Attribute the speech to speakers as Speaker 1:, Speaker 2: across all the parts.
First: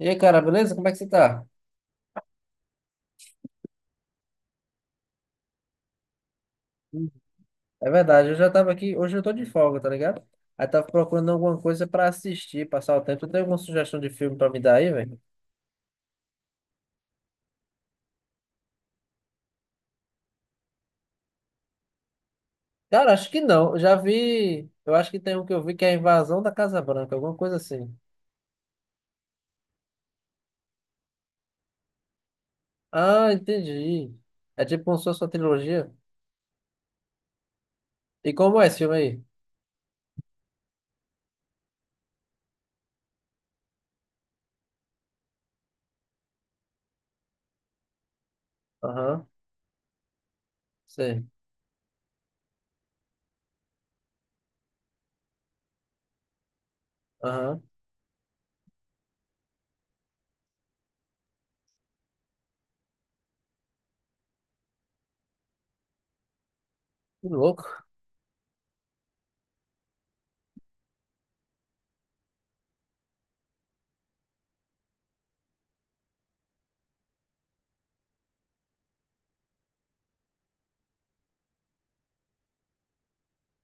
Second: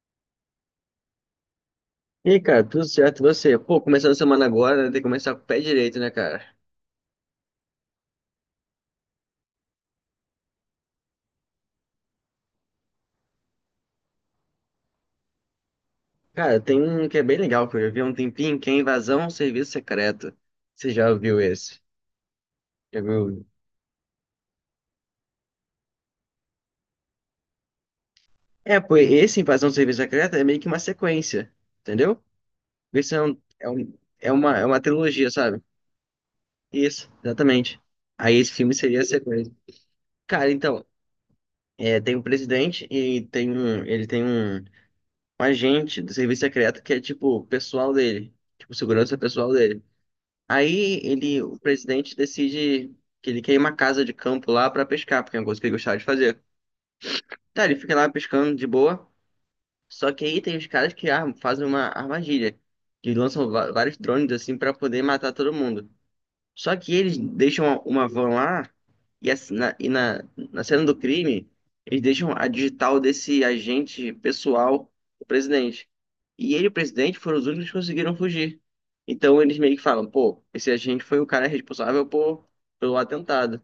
Speaker 1: E aí, cara, beleza? Como é que você tá?
Speaker 2: E aí, cara, tudo certo, e você? Pô, começando a semana agora, né? Tem que começar com o pé direito, né, cara?
Speaker 1: Hum. É verdade, eu já tava aqui, hoje eu tô de folga, tá ligado? Aí tava procurando alguma coisa pra assistir, passar o tempo. Tu tem alguma sugestão de filme pra me dar aí, velho?
Speaker 2: Cara, tem um que é bem legal que eu já vi há um tempinho, que é Invasão ao Serviço Secreto. Você já viu esse? Já
Speaker 1: Cara, acho que
Speaker 2: viu?
Speaker 1: não. Eu já vi. Eu acho que tem um que eu vi que é a Invasão da Casa Branca, alguma coisa assim.
Speaker 2: Pô, esse Invasão ao Serviço Secreto é meio que uma sequência, entendeu? Esse é,
Speaker 1: Ah,
Speaker 2: um, é, um-
Speaker 1: entendi. É
Speaker 2: é uma
Speaker 1: tipo como se fosse
Speaker 2: trilogia,
Speaker 1: uma
Speaker 2: sabe?
Speaker 1: trilogia.
Speaker 2: Isso, exatamente.
Speaker 1: E
Speaker 2: Aí esse
Speaker 1: como é
Speaker 2: filme
Speaker 1: esse filme
Speaker 2: seria a
Speaker 1: aí?
Speaker 2: sequência. Cara, então, tem um presidente e ele tem um agente do serviço secreto que é, tipo, o pessoal dele. Tipo, segurança
Speaker 1: Aham,
Speaker 2: pessoal dele. Aí
Speaker 1: sei.
Speaker 2: ele, o presidente decide que ele quer ir uma casa de campo lá pra pescar, porque é uma coisa que ele gostava de fazer.
Speaker 1: Aham.
Speaker 2: Tá, ele fica lá pescando de boa, só que aí tem os caras que fazem uma armadilha, que lançam vários drones assim pra poder matar todo mundo. Só que eles
Speaker 1: Que louco.
Speaker 2: deixam uma van lá e, assim, na cena do crime, eles deixam a digital desse agente pessoal do presidente. E ele e o presidente foram os únicos que conseguiram fugir. Então eles meio que falam, pô, esse agente foi o cara responsável pelo atentado.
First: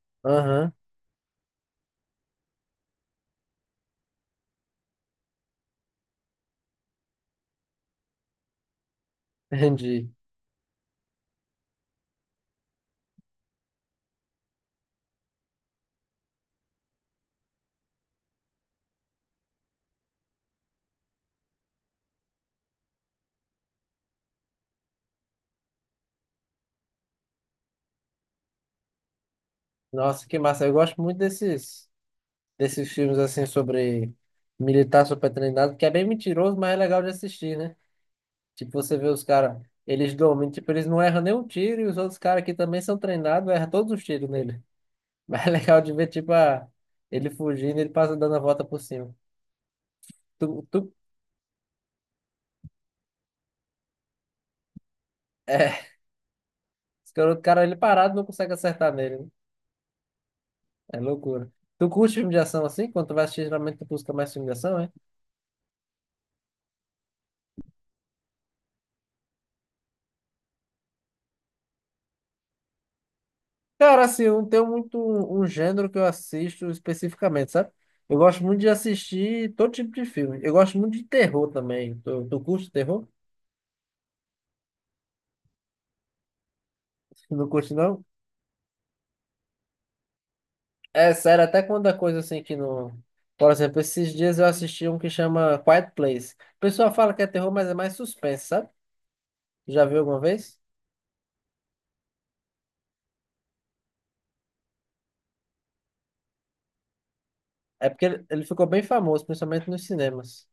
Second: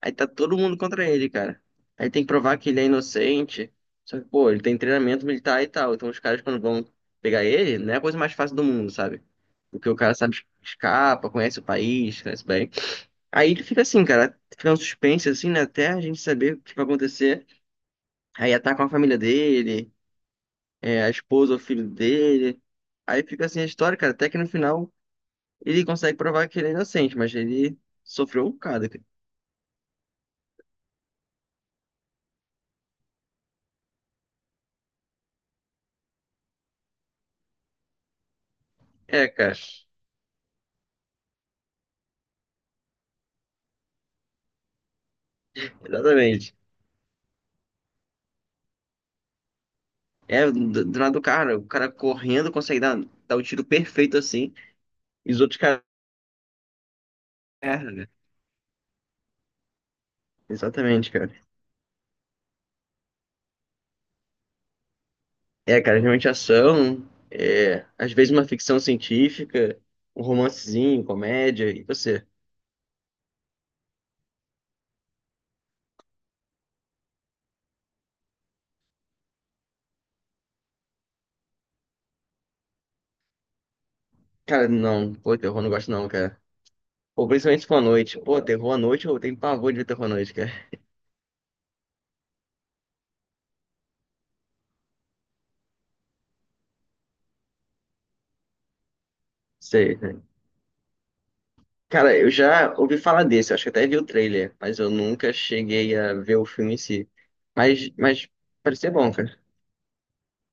Speaker 2: Aí tá todo
Speaker 1: Aham,
Speaker 2: mundo contra ele, cara. Aí tem que provar que ele é inocente. Só que, pô, ele tem treinamento militar e tal. Então os caras, quando vão pegar ele, não é a coisa mais fácil do mundo, sabe? Porque o
Speaker 1: entendi.
Speaker 2: cara sabe, escapa, conhece o país, conhece bem. Aí ele fica assim, cara, fica um suspense, assim, né? Até a gente saber o que vai acontecer. Aí atacam a família dele, a esposa, o filho dele. Aí fica assim a história, cara. Até que no final ele consegue provar que ele é inocente, mas ele sofreu um bocado, cara.
Speaker 1: Nossa, que massa. Eu gosto muito desses filmes assim sobre militar supertreinado que é bem mentiroso, mas é legal de assistir, né? Tipo, você vê os
Speaker 2: É, cara,
Speaker 1: caras, eles dormem, tipo, eles não erram nenhum tiro e os outros caras que também são treinados erram todos os tiros nele. Mas é legal de ver, tipo,
Speaker 2: exatamente.
Speaker 1: ele fugindo, ele passa dando a volta por cima. Tu,
Speaker 2: É,
Speaker 1: tu,
Speaker 2: do lado do cara, o cara correndo consegue dar o tiro perfeito assim, e os outros
Speaker 1: é,
Speaker 2: caras
Speaker 1: esse cara, o cara, ele
Speaker 2: erram, né?
Speaker 1: parado não consegue acertar nele, né? É
Speaker 2: Exatamente, cara.
Speaker 1: loucura. Tu curte filme de ação assim? Quando tu vai assistir, geralmente tu busca mais filme de ação, é?
Speaker 2: É, cara, realmente ação, às vezes uma ficção científica, um romancezinho, comédia, e você?
Speaker 1: Cara, assim, eu não tenho muito um gênero que eu assisto especificamente, sabe? Eu gosto muito de assistir todo tipo de filme. Eu gosto muito de terror também. Tu curte terror?
Speaker 2: Cara, não, pô, terror não gosto não, cara. Ou
Speaker 1: Não
Speaker 2: principalmente se
Speaker 1: curte,
Speaker 2: for à
Speaker 1: não?
Speaker 2: noite. Pô, terror à noite, eu tenho pavor de ver terror à noite, cara.
Speaker 1: É sério, até quando é coisa assim que não. Por exemplo, esses dias eu assisti um que chama Quiet Place. O pessoal fala que é terror, mas é mais suspense, sabe? Já
Speaker 2: Sei,
Speaker 1: viu alguma
Speaker 2: né?
Speaker 1: vez?
Speaker 2: Cara, eu já ouvi falar desse, eu acho que até vi o trailer, mas eu nunca cheguei a ver o filme em si.
Speaker 1: É
Speaker 2: Mas,
Speaker 1: porque ele,
Speaker 2: mas
Speaker 1: ele ficou bem
Speaker 2: parecia bom,
Speaker 1: famoso,
Speaker 2: cara.
Speaker 1: principalmente nos cinemas.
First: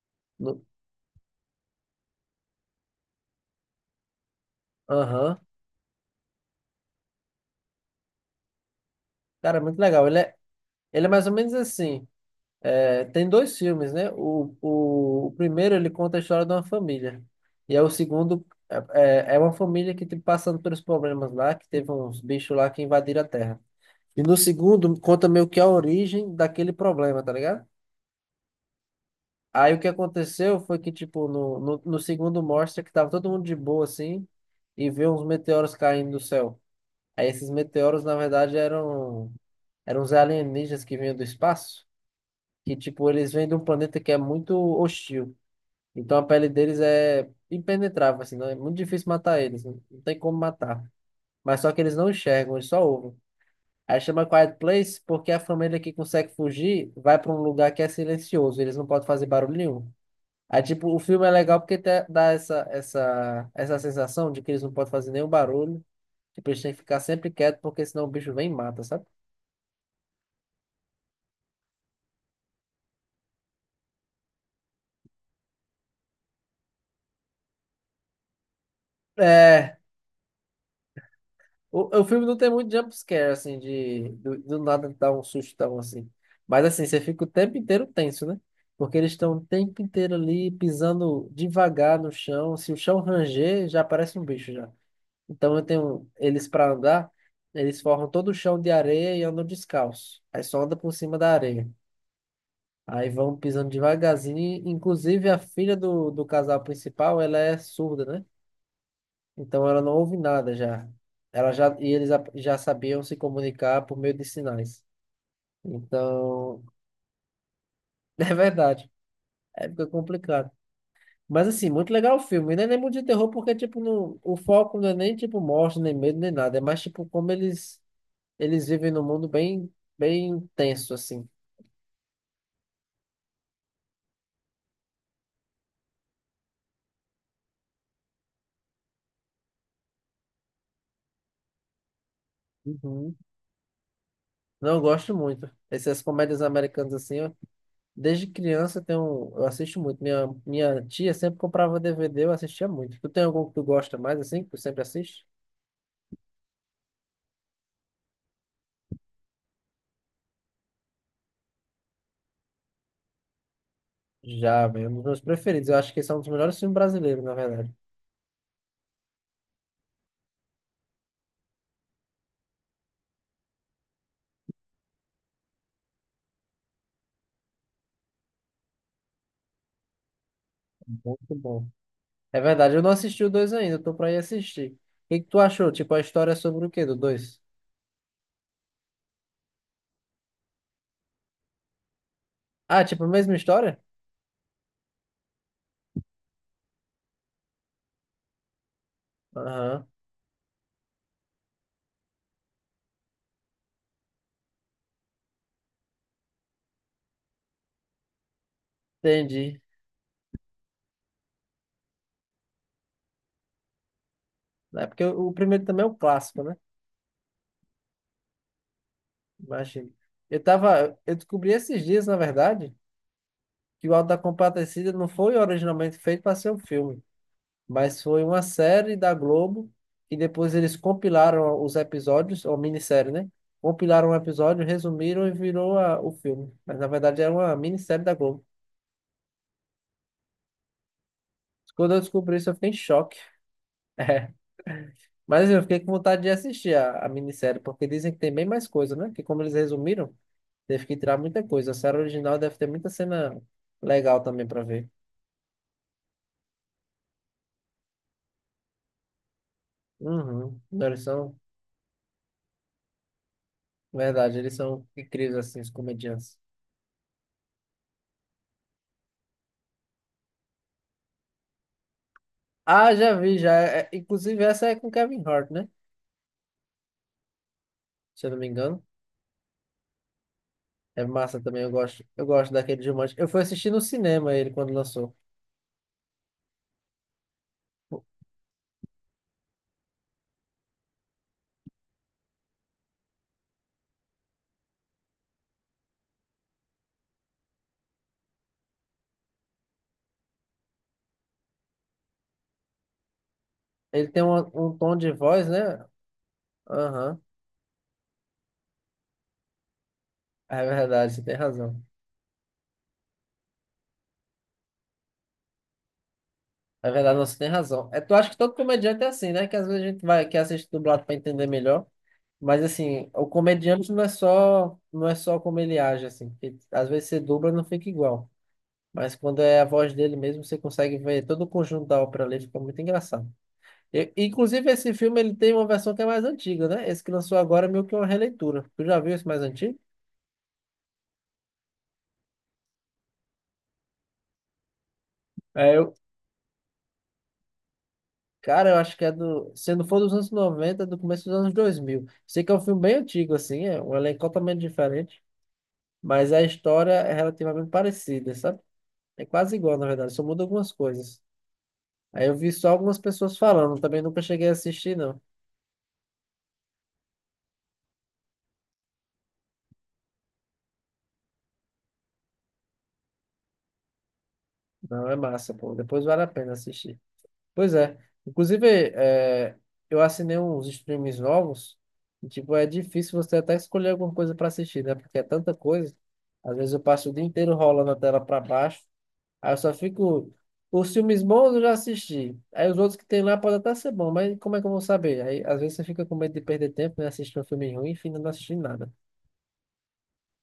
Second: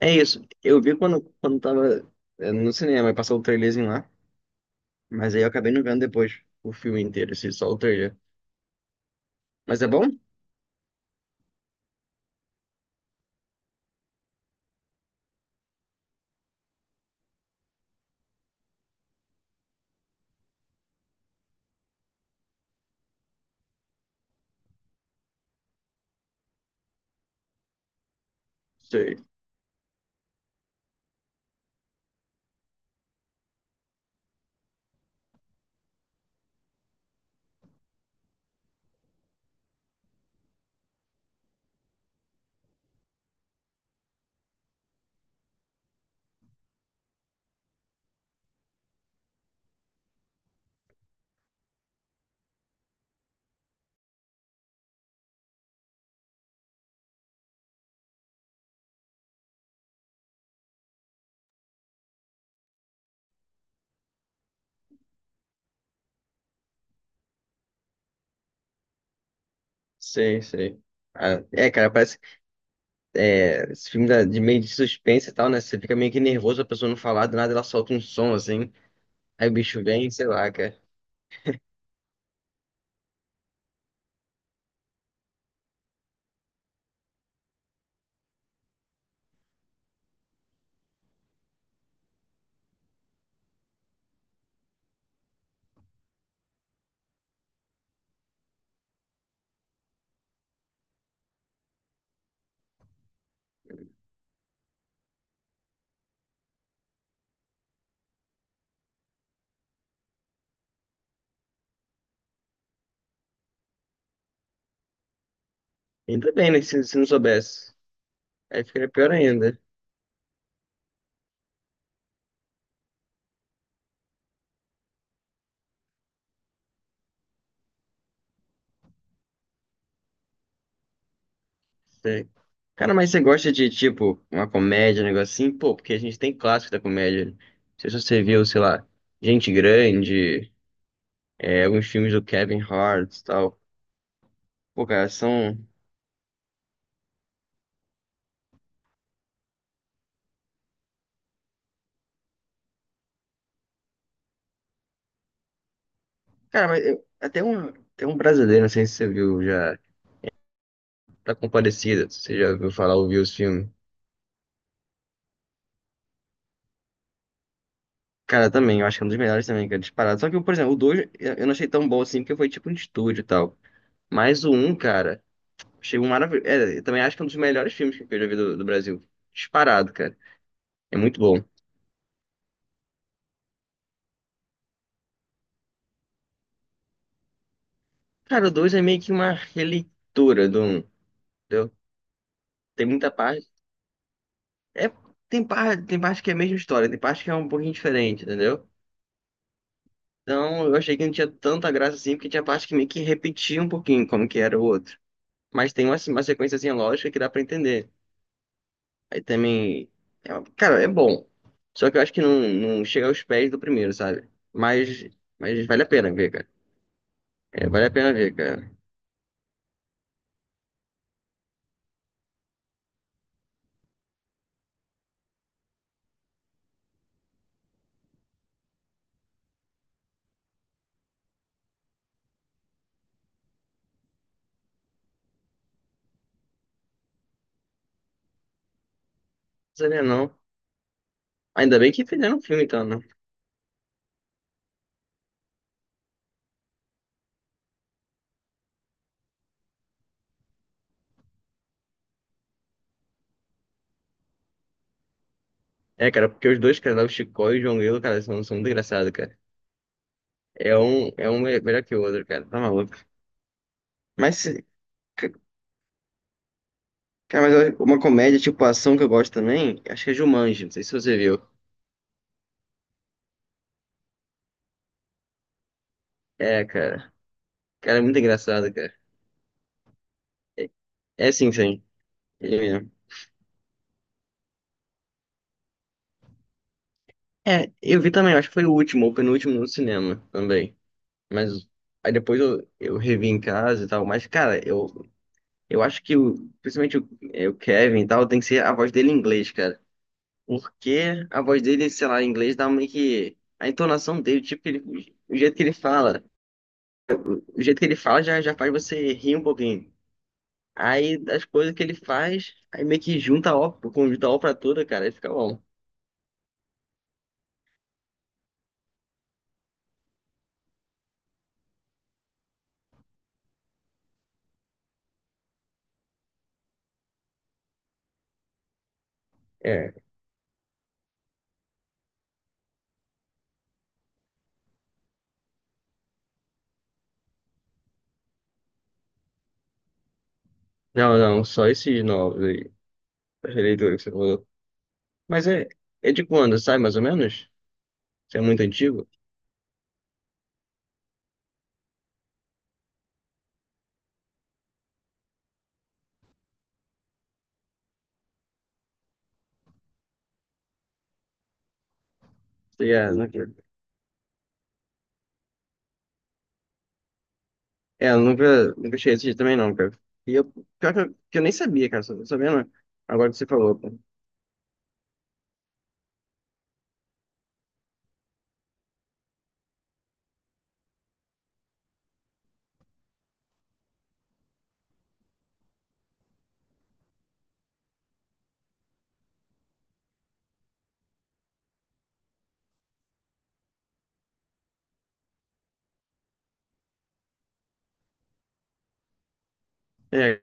Speaker 2: É isso.
Speaker 1: No-
Speaker 2: Eu vi quando tava no cinema, e passou o trailerzinho lá. Mas
Speaker 1: Aham.
Speaker 2: aí eu acabei não vendo depois o filme inteiro, assim, só o trailer.
Speaker 1: Cara, é muito
Speaker 2: Mas é bom?
Speaker 1: legal. Ele é mais ou menos assim. É, tem dois filmes, né? O primeiro ele conta a história de uma família. E aí o segundo é uma família que tipo, passando pelos problemas lá, que teve uns bichos lá que invadiram a Terra. E no segundo conta meio que a origem daquele problema, tá ligado?
Speaker 2: Sei,
Speaker 1: Aí o que aconteceu foi que, tipo, no segundo mostra que tava todo mundo de boa, assim, e vê uns meteoros caindo do céu. Aí esses meteoros, na verdade, eram uns alienígenas que vinham do espaço, que, tipo, eles vêm de um planeta que é muito hostil. Então a pele deles é impenetrável, assim, não é muito difícil matar eles, não não tem como matar. Mas só que eles não enxergam, eles só ouvem. Aí chama Quiet Place porque a família que consegue fugir vai para um lugar que é silencioso, eles não podem fazer barulho nenhum. Aí, tipo, o filme é legal porque dá essa sensação de que eles não podem fazer nenhum barulho, tipo, eles têm que ficar sempre quietos porque senão o bicho vem e mata, sabe?
Speaker 2: sei, sei. Ah, é, cara, parece. É, esse filme de meio de suspense e tal, né? Você fica meio que nervoso, a pessoa não falar, do nada ela solta um som assim. Aí o
Speaker 1: É,
Speaker 2: bicho vem, sei lá, cara.
Speaker 1: O, o filme não tem muito jumpscare, assim, do nada dar um sustão, assim. Mas, assim, você fica o tempo inteiro tenso, né? Porque eles estão o tempo inteiro ali pisando devagar no chão. Se o chão ranger, já aparece um bicho já. Então, eu tenho eles para andar, eles formam todo o chão de areia e andam descalço. Aí só anda por cima da areia. Aí vão pisando devagarzinho. Inclusive, a filha do casal principal, ela é surda, né? Então ela não ouve nada já. Ela já e eles já sabiam se comunicar por meio de sinais.
Speaker 2: Ainda bem, né?
Speaker 1: Então,
Speaker 2: Se não soubesse.
Speaker 1: é
Speaker 2: Aí ficaria
Speaker 1: verdade.
Speaker 2: pior ainda.
Speaker 1: Aí fica complicado. Mas assim, muito legal o filme. E não é nem muito de terror porque tipo não, o foco não é nem tipo morte, nem medo, nem nada. É mais tipo como eles eles vivem num mundo bem bem tenso assim.
Speaker 2: Sei. Cara, mas você gosta de, tipo, uma comédia, um negócio assim? Pô, porque a gente tem clássico da comédia. Não sei se você viu, sei lá, Gente Grande, alguns filmes do Kevin
Speaker 1: Uhum.
Speaker 2: Hart e tal.
Speaker 1: Não, eu
Speaker 2: Pô, cara,
Speaker 1: gosto muito.
Speaker 2: são...
Speaker 1: Essas comédias americanas assim, desde criança eu assisto muito. Minha tia sempre comprava DVD, eu assistia muito. Tu tem algum que tu gosta mais, assim, que tu sempre assiste?
Speaker 2: Cara, até um brasileiro, não sei se você viu já, Tá Compadecida, se você já ouviu falar, ouviu os filmes.
Speaker 1: Já, velho, um dos meus preferidos. Eu acho que esse é um dos melhores filmes brasileiros, na verdade.
Speaker 2: Cara, também, eu acho que é um dos melhores também, cara, disparado. Só que, por exemplo, o 2 eu não achei tão bom assim, porque foi tipo um estúdio e tal. Mas o um, cara, achei um maravilhoso. É, eu também acho que é um dos melhores filmes que eu já vi do Brasil. Disparado, cara. É muito
Speaker 1: Muito
Speaker 2: bom.
Speaker 1: bom. É verdade, eu não assisti o dois ainda, eu tô pra ir assistir. O que que tu achou? Tipo, a história é sobre o quê do dois?
Speaker 2: Cara, o 2 é meio que uma releitura do um. Entendeu?
Speaker 1: Ah,
Speaker 2: Tem
Speaker 1: tipo, a
Speaker 2: muita
Speaker 1: mesma
Speaker 2: parte.
Speaker 1: história?
Speaker 2: É, tem parte que é a mesma história, tem parte que é um pouquinho diferente, entendeu?
Speaker 1: Aham,
Speaker 2: Então eu achei que não tinha tanta graça assim, porque tinha parte que meio que repetia um pouquinho como que era o outro. Mas tem uma sequênciazinha lógica que dá pra entender. Aí
Speaker 1: entendi.
Speaker 2: também cara, é bom. Só que eu acho que não, não chega aos pés do primeiro, sabe?
Speaker 1: É porque
Speaker 2: Mas,
Speaker 1: o primeiro
Speaker 2: mas vale
Speaker 1: também
Speaker 2: a
Speaker 1: é um
Speaker 2: pena ver,
Speaker 1: clássico,
Speaker 2: cara.
Speaker 1: né?
Speaker 2: É, vale a pena ver, cara. Não
Speaker 1: Imagina. Eu tava, eu descobri esses dias, na verdade, que o Auto da Compadecida não foi originalmente feito para ser um filme, mas foi uma série da Globo e depois eles compilaram os episódios, ou minissérie, né? Compilaram um episódio, resumiram e virou o filme. Mas na verdade era uma minissérie da Globo.
Speaker 2: sabia não. Ainda bem
Speaker 1: Quando eu
Speaker 2: que
Speaker 1: descobri
Speaker 2: fizeram um
Speaker 1: isso, eu
Speaker 2: filme
Speaker 1: fiquei em
Speaker 2: então, né?
Speaker 1: choque. É. Mas eu fiquei com vontade de assistir a minissérie, porque dizem que tem bem mais coisa, né? Que como eles resumiram, teve que tirar muita coisa. A série original deve ter muita cena legal também para ver.
Speaker 2: É, cara, porque os dois, cara, lá, o Chicó e o João Grilo, cara, são muito engraçados, cara.
Speaker 1: Uhum. Não, eles são,
Speaker 2: Melhor que o outro, cara, tá maluco. Mas,
Speaker 1: verdade, eles
Speaker 2: se-
Speaker 1: são
Speaker 2: ca-
Speaker 1: incríveis assim, os comediantes.
Speaker 2: cara, uma comédia tipo ação que eu gosto também, acho que é Jumanji, não sei se você viu.
Speaker 1: Ah, já vi, já. É, inclusive, essa é com Kevin Hart, né?
Speaker 2: É, cara, cara, é muito
Speaker 1: Se eu não me
Speaker 2: engraçado,
Speaker 1: engano.
Speaker 2: cara. É,
Speaker 1: É
Speaker 2: é
Speaker 1: massa
Speaker 2: sim,
Speaker 1: também, eu
Speaker 2: sim,
Speaker 1: gosto. Eu gosto
Speaker 2: ele
Speaker 1: daquele de
Speaker 2: mesmo.
Speaker 1: Jumanji. Eu fui assistir no cinema ele quando lançou.
Speaker 2: É, eu vi também, acho que foi o último, ou penúltimo no cinema também. Mas aí depois eu revi em casa e tal, mas, cara, eu acho que principalmente o Kevin e tal, tem que ser a voz dele em inglês, cara. Porque a voz dele, sei lá, em inglês dá meio que. A
Speaker 1: Ele
Speaker 2: entonação
Speaker 1: tem um,
Speaker 2: dele, tipo,
Speaker 1: um
Speaker 2: ele,
Speaker 1: tom de
Speaker 2: o
Speaker 1: voz,
Speaker 2: jeito que ele
Speaker 1: né?
Speaker 2: fala.
Speaker 1: Aham.
Speaker 2: O jeito que ele fala já faz você rir um pouquinho.
Speaker 1: É verdade, você
Speaker 2: Aí
Speaker 1: tem
Speaker 2: as coisas que
Speaker 1: razão.
Speaker 2: ele faz, aí meio que junta a ópera, conjunta a ópera toda, cara, aí fica bom.
Speaker 1: É verdade, não, você tem razão. É, tu acha que todo comediante é assim, né? Que às vezes a gente vai, que assiste dublado pra entender melhor. Mas assim, o comediante não é só como ele age, assim. Porque às vezes você dubla não fica igual. Mas quando é a
Speaker 2: É.
Speaker 1: voz dele mesmo, você consegue ver todo o conjunto da ópera ali, fica muito engraçado. Inclusive, esse filme ele tem uma versão que é mais antiga, né? Esse que lançou agora é meio que uma releitura. Tu já viu esse mais antigo?
Speaker 2: Não, só esses novos aí, as leituras que você falou. Mas é,
Speaker 1: É, eu...
Speaker 2: é de quando, sabe, mais ou menos? Isso é muito
Speaker 1: Cara, eu acho que
Speaker 2: antigo?
Speaker 1: é do. Se não for dos anos 90 é do começo dos anos 2000. Sei que é um filme bem antigo, assim, é um elenco totalmente diferente, mas a história é relativamente parecida, sabe? É quase igual, na verdade, só muda algumas coisas. Aí eu vi só
Speaker 2: Você
Speaker 1: algumas
Speaker 2: já-
Speaker 1: pessoas
Speaker 2: nunca-
Speaker 1: falando, também nunca cheguei a assistir, não.
Speaker 2: É, eu nunca cheguei a assistir também não, cara. E eu, pior que eu nem sabia, cara, sabia não. Agora que você falou, cara.
Speaker 1: Não, é massa, pô. Depois vale a pena assistir. Pois é. Inclusive, é, eu assinei uns streams novos. E, tipo, é difícil você até escolher alguma coisa para assistir, né? Porque é tanta coisa. Às vezes eu passo o dia inteiro rolando a tela para baixo. Aí eu só fico. Os filmes bons eu já assisti. Aí os outros que tem lá podem até ser bons, mas como é que eu vou saber? Aí às vezes você fica com medo de perder tempo, né? Assistir um filme ruim e finda não assistindo nada.
Speaker 2: É,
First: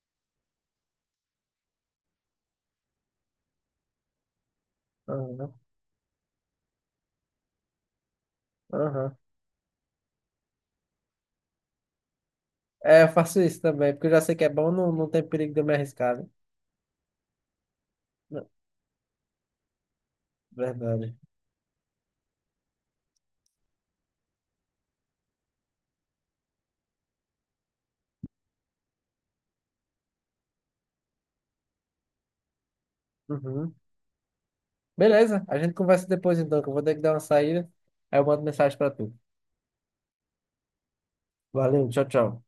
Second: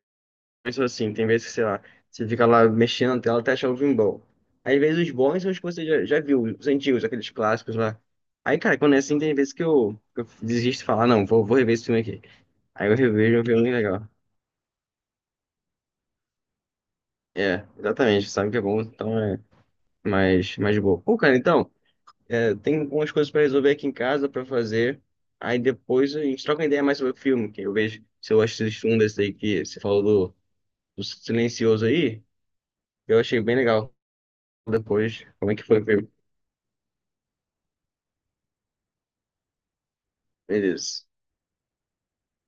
Speaker 2: são assim, tem vezes que, sei lá, você fica lá mexendo na tela até achar o filme bom. Aí, às vezes os bons são
Speaker 1: Aham,
Speaker 2: os que você já viu, os antigos, aqueles clássicos lá. Aí, cara, quando é
Speaker 1: aham.
Speaker 2: assim, tem vezes que eu desisto de falar, não, vou rever esse filme aqui. Aí eu
Speaker 1: É, eu
Speaker 2: revejo
Speaker 1: faço
Speaker 2: um
Speaker 1: isso
Speaker 2: filme
Speaker 1: também, porque
Speaker 2: legal.
Speaker 1: eu já sei que é bom, não, não tem perigo de eu me arriscar, né?
Speaker 2: É, exatamente,
Speaker 1: Não,
Speaker 2: sabe que é bom, então é mais, mais de boa.
Speaker 1: verdade.
Speaker 2: Pô, cara, então, tem algumas coisas pra resolver aqui em casa, pra fazer. Aí depois a gente troca uma ideia mais sobre o filme, que eu vejo se eu assisto um desse aí que você falou do Silencioso aí, eu achei bem
Speaker 1: Uhum.
Speaker 2: legal depois,
Speaker 1: Beleza,
Speaker 2: como é
Speaker 1: a
Speaker 2: que
Speaker 1: gente
Speaker 2: foi.
Speaker 1: conversa depois então, que eu vou ter que dar uma saída. Aí eu mando mensagem pra tu.
Speaker 2: Beleza.
Speaker 1: Valeu, tchau, tchau.